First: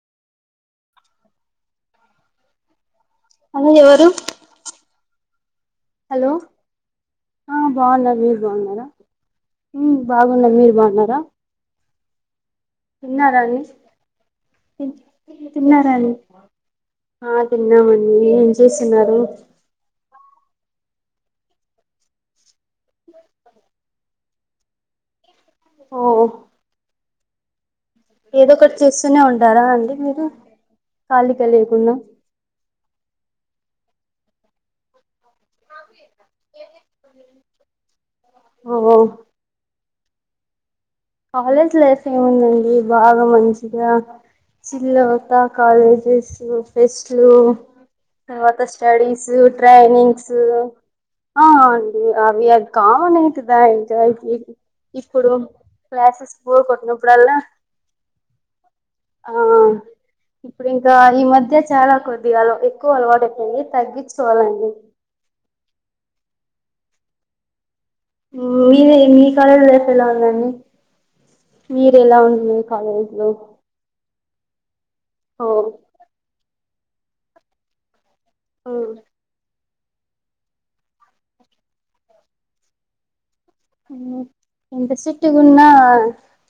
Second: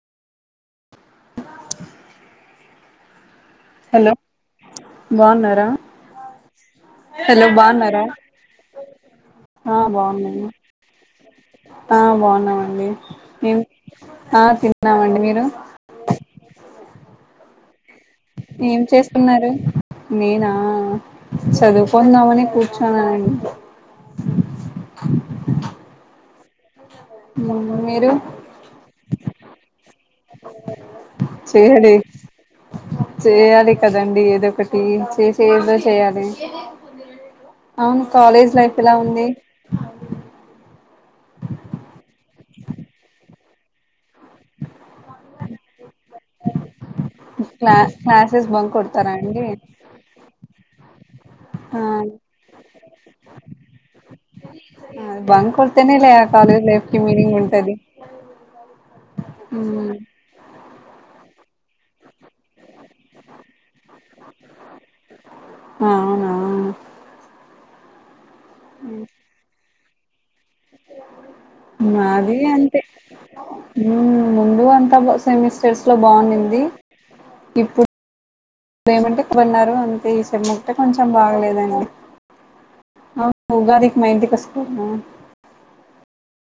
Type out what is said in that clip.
అల్లూ లేరు హలో బాగున్నారా hello hello హా బాగున్నారా బాగున్న మీర్ బాగున్నారా? ఆ ఉమ్ బాగున్న బాగున్నాను మీర్ బాగున్నారా? ఆ బాగున్నా తిన్నారాని తిన్నామండి మీరు తిన్నారాని ఏం చేస్తున్నారు నేనా ఆ చదువుకుందామని కూర్చున్నాను ఓ ఉమ్ ఏదో ఒకటి చేస్తూనే ఉంటారా అండి మీరు? కలిగ చేయాలి లేకుండా చేయాలి కదండి ఏదో ఒకటి చేసేది ఏదో చేయాలి. కాలేజ్ లైఫ్ ఎలా ఓ ఉంది? కాలేజ్ లైఫ్ ఏముందండి బాగా మంచిగా చిల్ అయిత కాలేజెస్ ఫెస్ట్ క్లూ క్లా క్లాసెస్ తర్వాత బంక్ కొడతారా స్టడీస్ అండి ట్రైనింగ్స్ ఆ అండి అవి అ కావును [unintelligible] ఇప్పుడు పోనీ లే క్లాసెస్ బోర్ కాలేజ్ లైఫ్కి మీనింగ్ కొట్టినప్పుడల్లా ఉంటది ఆ ఇప్పుడు గా ఈ మధ్య చాలా కొద్దిగాల ఎక్కువ అలవాటు అయిపోయింది తగ్గించుకోవాలండి అవునా డైలీ ఎన్ని పనులు ఎలా ఉందీ మీరు ఎలా మాది ఉండే అంతే కాలేజ్ లో ఉమ్, ముందు అం సెమిస్టర్స్ లో బాగుంన్నింది ఇప్పు ఓ ఏమంటే కొనరు అంటే స్టెమ్ము [unintelligible] కొంచెం బాగలేదండి అవును ఉగాదికి మా అమ్మో ఇంటికి ఎంత వస్తున్నావా స్టిట్టు గున్నా